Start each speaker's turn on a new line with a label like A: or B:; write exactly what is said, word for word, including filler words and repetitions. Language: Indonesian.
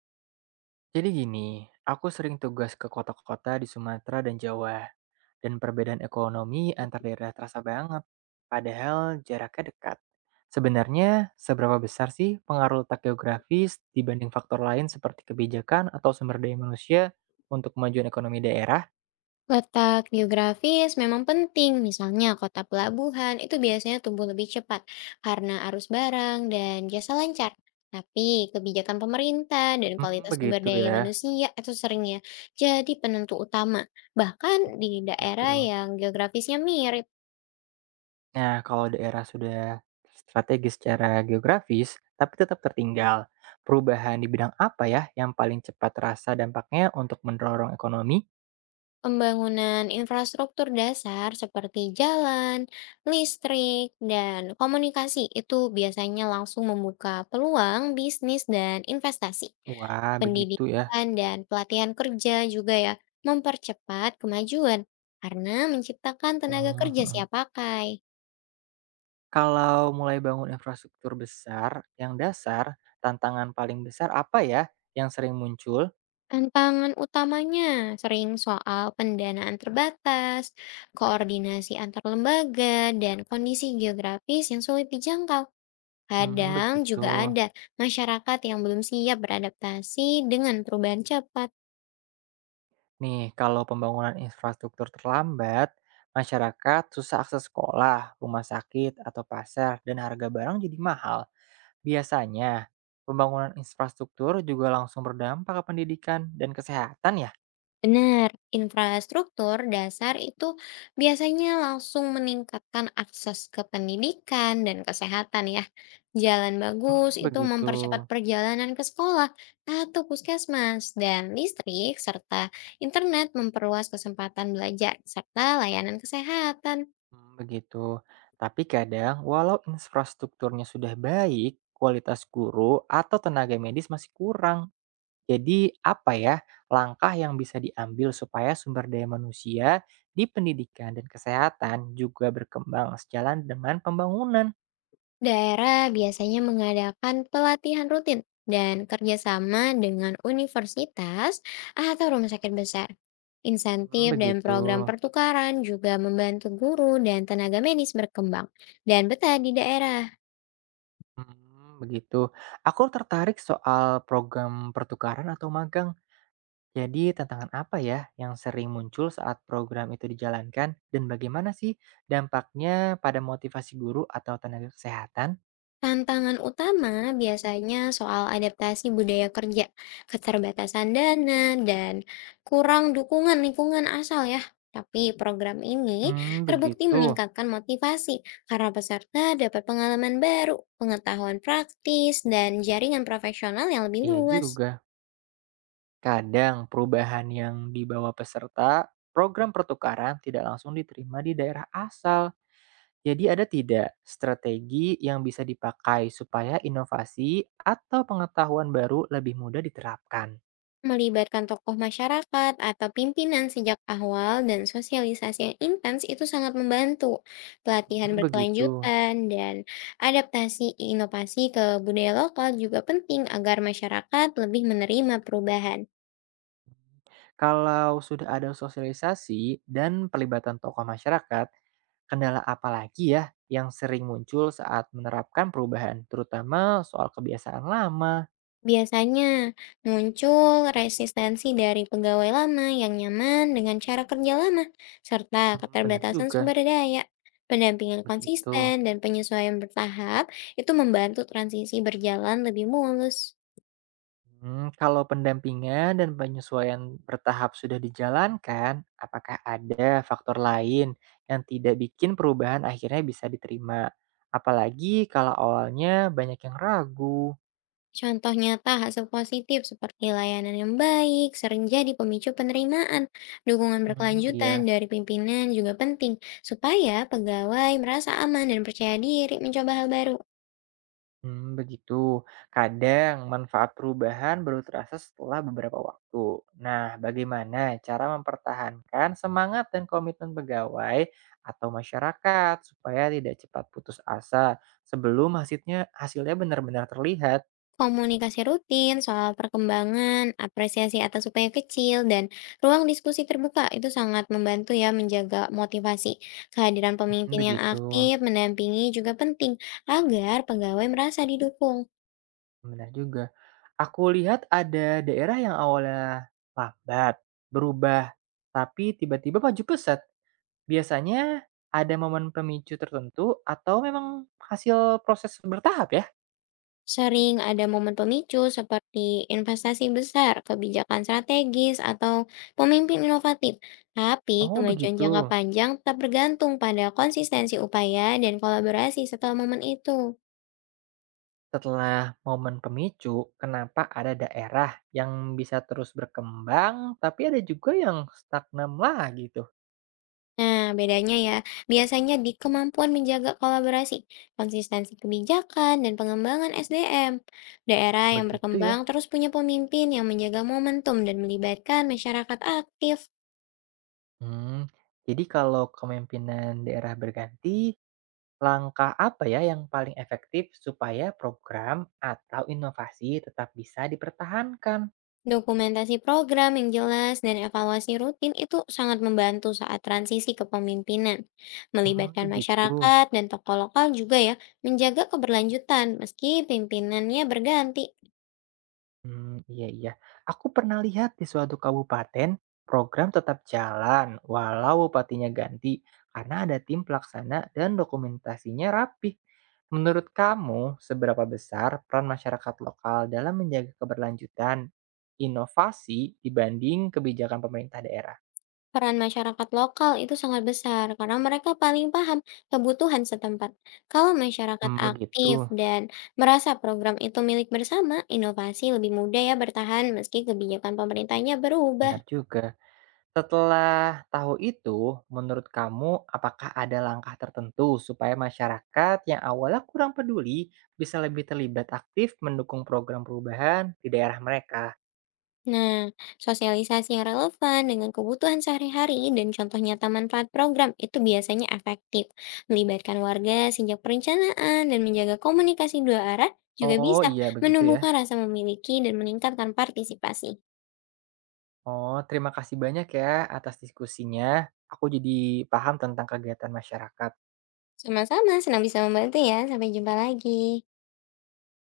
A: Jadi gini, aku sering tugas ke kota-kota di Sumatera dan Jawa, dan perbedaan ekonomi antar daerah terasa banget, padahal jaraknya dekat. Sebenarnya, seberapa besar sih pengaruh letak geografis dibanding faktor lain seperti kebijakan atau sumber daya manusia untuk kemajuan ekonomi daerah?
B: Letak geografis memang penting, misalnya kota pelabuhan itu biasanya tumbuh lebih cepat karena arus barang dan jasa lancar. Tapi kebijakan pemerintah dan
A: Hmm,
B: kualitas sumber
A: begitu
B: daya
A: ya.
B: manusia itu seringnya jadi penentu utama. Bahkan di
A: Hmm, begitu.
B: daerah yang geografisnya mirip,
A: Nah, kalau daerah sudah strategis secara geografis, tapi tetap tertinggal, perubahan di bidang apa ya yang paling cepat terasa dampaknya untuk mendorong ekonomi?
B: pembangunan infrastruktur dasar seperti jalan, listrik, dan komunikasi itu biasanya langsung membuka peluang bisnis dan investasi.
A: Wah, begitu ya.
B: Pendidikan dan pelatihan kerja juga ya mempercepat kemajuan karena menciptakan tenaga
A: Hmm,
B: kerja
A: hmm.
B: siap pakai.
A: Kalau mulai bangun infrastruktur besar, yang dasar, tantangan paling besar apa ya yang sering muncul?
B: Tantangan utamanya sering soal pendanaan terbatas, koordinasi antar lembaga, dan kondisi geografis yang sulit dijangkau.
A: Hmm,
B: Kadang
A: begitu.
B: juga ada masyarakat yang belum siap beradaptasi dengan perubahan cepat.
A: Nih, kalau pembangunan infrastruktur terlambat, masyarakat susah akses sekolah, rumah sakit, atau pasar, dan harga barang jadi mahal. Biasanya, pembangunan infrastruktur juga langsung berdampak ke pendidikan dan kesehatan ya?
B: Benar, infrastruktur dasar itu biasanya langsung meningkatkan akses ke pendidikan dan kesehatan ya. Jalan
A: Hmm,
B: bagus itu
A: begitu.
B: mempercepat perjalanan ke sekolah atau puskesmas dan listrik serta internet memperluas kesempatan belajar serta layanan kesehatan.
A: Hmm, begitu. Tapi kadang, walau infrastrukturnya sudah baik, kualitas guru atau tenaga medis masih kurang. Jadi, apa ya langkah yang bisa diambil supaya sumber daya manusia di pendidikan dan kesehatan juga berkembang sejalan dengan pembangunan?
B: Daerah biasanya mengadakan pelatihan rutin dan kerjasama dengan universitas atau rumah sakit besar.
A: Hmm,
B: Insentif dan
A: begitu.
B: program pertukaran juga membantu guru dan tenaga medis berkembang dan betah di daerah.
A: Mmm, begitu. Aku tertarik soal program pertukaran atau magang. Jadi tantangan apa ya yang sering muncul saat program itu dijalankan dan bagaimana sih dampaknya pada motivasi guru atau tenaga kesehatan?
B: Tantangan utama biasanya soal adaptasi budaya kerja, keterbatasan dana, dan kurang dukungan lingkungan asal ya. Tapi program ini
A: Hmm,
B: terbukti
A: begitu.
B: meningkatkan motivasi karena peserta dapat pengalaman baru, pengetahuan praktis, dan jaringan profesional yang lebih
A: Iya
B: luas.
A: juga. Kadang perubahan yang dibawa peserta program pertukaran tidak langsung diterima di daerah asal. Jadi ada tidak strategi yang bisa dipakai supaya inovasi atau pengetahuan baru lebih mudah diterapkan?
B: Melibatkan tokoh masyarakat atau pimpinan sejak awal dan sosialisasi yang intens itu sangat membantu. Pelatihan
A: Hmm, begitu.
B: berkelanjutan dan adaptasi inovasi ke budaya lokal juga penting agar masyarakat lebih menerima perubahan.
A: Kalau sudah ada sosialisasi dan pelibatan tokoh masyarakat, kendala apa lagi ya yang sering muncul saat menerapkan perubahan, terutama soal kebiasaan lama?
B: Biasanya muncul resistensi dari pegawai lama yang nyaman dengan cara kerja lama, serta
A: Hmm, benar
B: keterbatasan
A: juga,
B: sumber daya. Pendampingan
A: begitu.
B: konsisten dan penyesuaian bertahap itu membantu transisi berjalan lebih mulus.
A: Hmm, kalau pendampingan dan penyesuaian bertahap sudah dijalankan, apakah ada faktor lain yang tidak bikin perubahan akhirnya bisa diterima? Apalagi kalau awalnya banyak yang ragu.
B: Contoh nyata hasil positif seperti layanan yang baik sering jadi pemicu penerimaan. Dukungan
A: Hmm,
B: berkelanjutan
A: iya.
B: dari pimpinan juga penting supaya pegawai merasa aman dan percaya diri mencoba hal baru.
A: Hmm, begitu. Kadang manfaat perubahan baru terasa setelah beberapa waktu. Nah, bagaimana cara mempertahankan semangat dan komitmen pegawai atau masyarakat supaya tidak cepat putus asa sebelum hasilnya hasilnya benar-benar terlihat?
B: Komunikasi rutin soal perkembangan, apresiasi atas upaya kecil, dan ruang diskusi terbuka itu sangat membantu ya menjaga motivasi. Kehadiran
A: Hmm,
B: pemimpin yang
A: begitu.
B: aktif mendampingi juga penting agar pegawai merasa didukung.
A: Benar juga. Aku lihat ada daerah yang awalnya lambat, berubah, tapi tiba-tiba maju pesat. Biasanya ada momen pemicu tertentu atau memang hasil proses bertahap ya?
B: Sering ada momen pemicu seperti investasi besar, kebijakan strategis, atau pemimpin inovatif. Tapi
A: Oh,
B: kemajuan jangka
A: begitu.
B: panjang tetap bergantung pada konsistensi upaya dan kolaborasi setelah momen itu.
A: Setelah momen pemicu, kenapa ada daerah yang bisa terus berkembang, tapi ada juga yang stagnan lagi tuh?
B: Nah, bedanya ya, biasanya di kemampuan menjaga kolaborasi, konsistensi kebijakan, dan pengembangan S D M. Daerah yang
A: Begitu ya.
B: berkembang terus punya pemimpin yang menjaga momentum dan melibatkan masyarakat aktif.
A: Hmm, jadi kalau kepemimpinan daerah berganti, langkah apa ya yang paling efektif supaya program atau inovasi tetap bisa dipertahankan?
B: Dokumentasi program yang jelas dan evaluasi rutin itu sangat membantu saat transisi kepemimpinan.
A: Hmm,
B: Melibatkan
A: begitu.
B: masyarakat dan tokoh lokal juga ya, menjaga keberlanjutan meski pimpinannya berganti.
A: Mmm, iya iya. Aku pernah lihat di suatu kabupaten, program tetap jalan walau bupatinya ganti, karena ada tim pelaksana dan dokumentasinya rapih. Menurut kamu, seberapa besar peran masyarakat lokal dalam menjaga keberlanjutan inovasi dibanding kebijakan pemerintah daerah?
B: Peran masyarakat lokal itu sangat besar karena mereka paling paham kebutuhan setempat. Kalau masyarakat
A: Mmm, begitu,
B: aktif dan merasa program itu milik bersama, inovasi lebih mudah ya bertahan meski kebijakan pemerintahnya berubah.
A: benar juga. Setelah tahu itu, menurut kamu apakah ada langkah tertentu supaya masyarakat yang awalnya kurang peduli bisa lebih terlibat aktif mendukung program perubahan di daerah mereka?
B: Nah, sosialisasi yang relevan dengan kebutuhan sehari-hari dan contoh nyata manfaat program itu biasanya efektif. Melibatkan warga sejak perencanaan dan menjaga komunikasi dua arah juga
A: Oh,
B: bisa
A: iya, begitu ya.
B: menumbuhkan rasa memiliki dan meningkatkan partisipasi.
A: Oh, terima kasih banyak ya atas diskusinya. Aku jadi paham tentang kegiatan masyarakat.
B: Sama-sama, senang bisa membantu ya. Sampai jumpa lagi.